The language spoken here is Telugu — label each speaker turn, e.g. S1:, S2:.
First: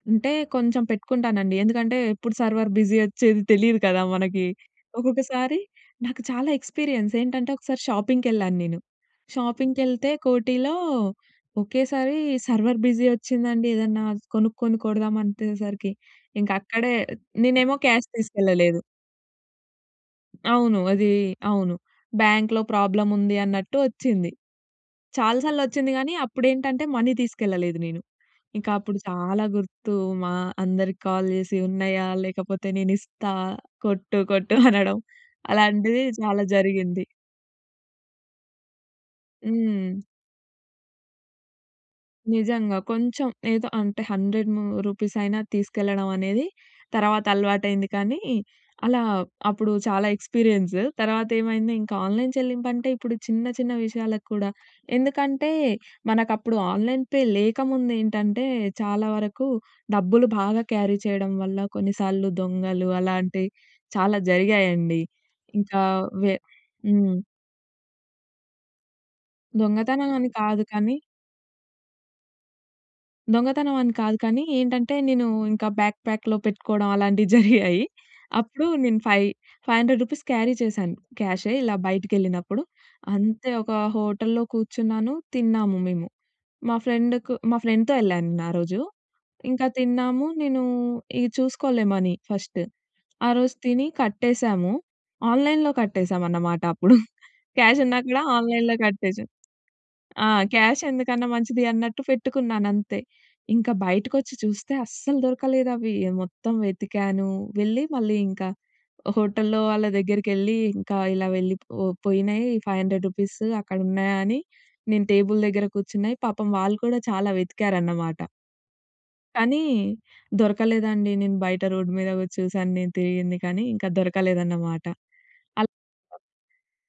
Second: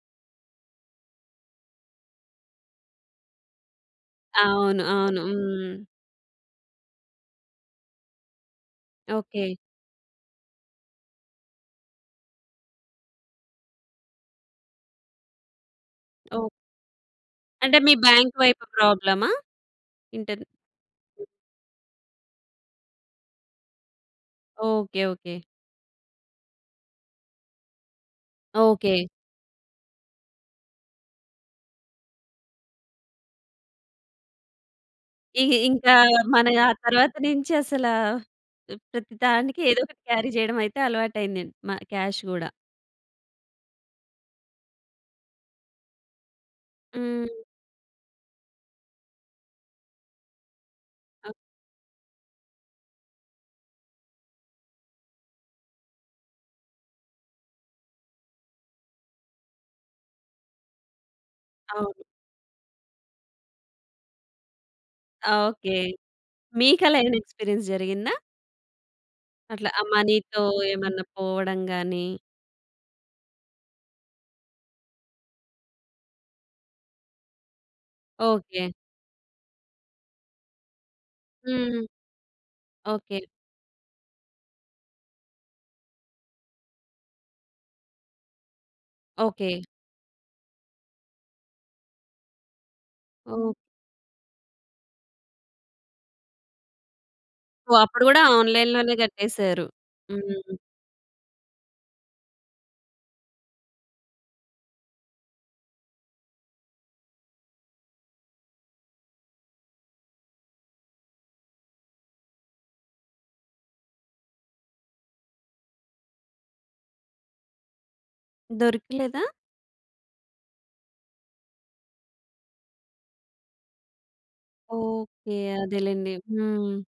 S1: అంటే కొంచెం పెట్టుకుంటానండి. ఎందుకంటే, ఎప్పుడు సర్వర్ బిజీ ఓచ్చేది తెలియదు కదా మనకి.
S2: అవును. అవును.
S1: ఒక్కొక్కసారి
S2: హ్మ్.
S1: నాకు చాలా ఎక్స్‌పి‌రి‌యన్స్ ఏంటంటే, ఒకసారి షాపింగ్‌కెళ్ళాను నేను,
S2: ఓకే.
S1: షాపింగ్‌‌కేళ్తే కోటిలో ఒకేసారి సర్వర్ బిజీ ఓచ్చిందండి. ఏదన్నా కొనుక్కొని కొడదాం అంతేసరికి
S2: ఓహ్!
S1: ఇంక అక్కడే నేనేమో
S2: అంటే, మీ
S1: క్యాష్
S2: బ్యాంక్ వైపు
S1: తీసుకెళ్లలేదు.
S2: ప్రాబ్లమా? ఇంటర్
S1: అవును. అది అవును. బ్యాంక్‌లో ప్రాబ్లముంది అన్నట్టు ఓచ్చింది.
S2: ఓకే. ఓకే.
S1: చాలా సార్లొచ్చింది గానీ, అప్పుడు ఏంటంటే, మనీ తీసుకెళ్లలేదు నేను. ఇంక అప్పుడు
S2: ఓకే.
S1: చాలా గుర్తు మా అందరికి కాల్ జేసి, ఉన్నాయా, లేకపోతే నేను ఇస్తా కొట్టు, కొట్టు అనడం.
S2: ఇ ఇ ఇంకా,
S1: అలాంటిది చాలా
S2: మన ఆ
S1: జరిగింది.
S2: తరువాత నుంచి అసల ప్రతి దానికి ఏదో ఒకటి
S1: హ్మ్.
S2: క్యారీ జేయడమైతే అలవాటు అయిందండి, మా క్యాష్ గూడా.
S1: నిజంగా. కొంచెం ఏదో అంటే 100 ము రూపీసైనా తీసుకెళ్లడం అనేది తర్వాత
S2: హ్మ్.
S1: అలవాటయింది. కానీ, అలా అప్పుడు చాలా ఎక్స్‌పి‌‌రి‌యన్సు. తర్వాతేమైంది ఇంకా ఆన్‌లైన్ చెల్లింపంటే, ఇప్పుడు చిన్న, చిన్న విషయాలకు కూడా ఎందుకంటే, మనకు అప్పుడు ఆన్‌లైన్ పే లేకముందేంటంటే, చాలా వరకు డబ్బులు బాగా క్యారీ చేయడం వల్ల,
S2: అవును.
S1: కొన్నిసార్లు దొంగలు అలాంటివి చాలా జరిగాయండి.
S2: ఓకే.
S1: ఇంకా వె
S2: మీకు అలా ఏమైనా
S1: హ్మ్.
S2: ఎక్స్‌పి‌రి‌యన్స్ జరిగిందా? అట్లా, ఆ
S1: దొంగతనం అని
S2: మనీ‌తో
S1: కాదు కానీ...
S2: ఏమన్నా పోవడం గాని
S1: దొంగతనం అని కాదు కానీ, ఏంటంటే, నేను ఇంకా బ్యాక్ ప్యాక్‌లో పెట్టుకోవడం అలాంటివి జరిగాయి. అప్పుడు
S2: ఓకే.
S1: నేను 5 రూ. 500 క్యారీ చేశాను. క్యాషే ఇలా
S2: హ్మ్.
S1: బయటికెళ్ళినప్పుడు
S2: ఓకే.
S1: అంతే ఒక హోటల్లో కూర్చున్నాను, తిన్నాము మేము. మా ఫ్రెండ్‌కు మా ఫ్రెండ్‌తో యెళ్ళాను నేను ఆరోజు,
S2: ఓకే.
S1: ఇంకా తిన్నాము, నేను ఇగ చూసుకోలే మనీ ఫస్టు. ఆ
S2: ఓహ్!
S1: రోజు తిని కట్టేసాము ఆన్‌లైన్‌లో కట్టేసామన్నమాట అప్పుడు.
S2: ఓహ్!
S1: క్యాష్ ఉన్నా
S2: అప్పుడు గూడా,
S1: కూడా, ఆన్‌లైన్‌లో
S2: ఆన్‌లైన్‌లోనే
S1: కట్టేసాం.
S2: కట్టేశారు.
S1: ఆ!
S2: హ్మ్.
S1: క్యాష్ ఎందుకన్నా మంచిది అన్నట్టు పెట్టుకున్నానంతే. ఇంకా బయటకొచ్చి చూస్తే అస్సలు దొరకలేదు అవి మొత్తం వెతికాను, వెళ్ళి మళ్ళీ ఇంక హోటల్లో వాళ్ళ దగ్గరికేళ్లి ఇంకా ఇలా వెళ్ళి పో పోయినాయి 500 రూపీసు అక్కడ ఉన్నాయా అని నేను టేబుల్ దగ్గర కూర్చున్నాయి పాపం వాళ్ళు కూడా చాలా వెతికారన్నమాట.
S2: దొరకలేదా?
S1: కానీ దొరకలేదండి. నేను బయట రోడ్ మీద వచ్చి చూసాను, నేను తిరిగింది కానీ ఇంకా దొరకలేదన్నమాట.
S2: ఓకే.
S1: అలా
S2: అదేలెండి. హ్మ్.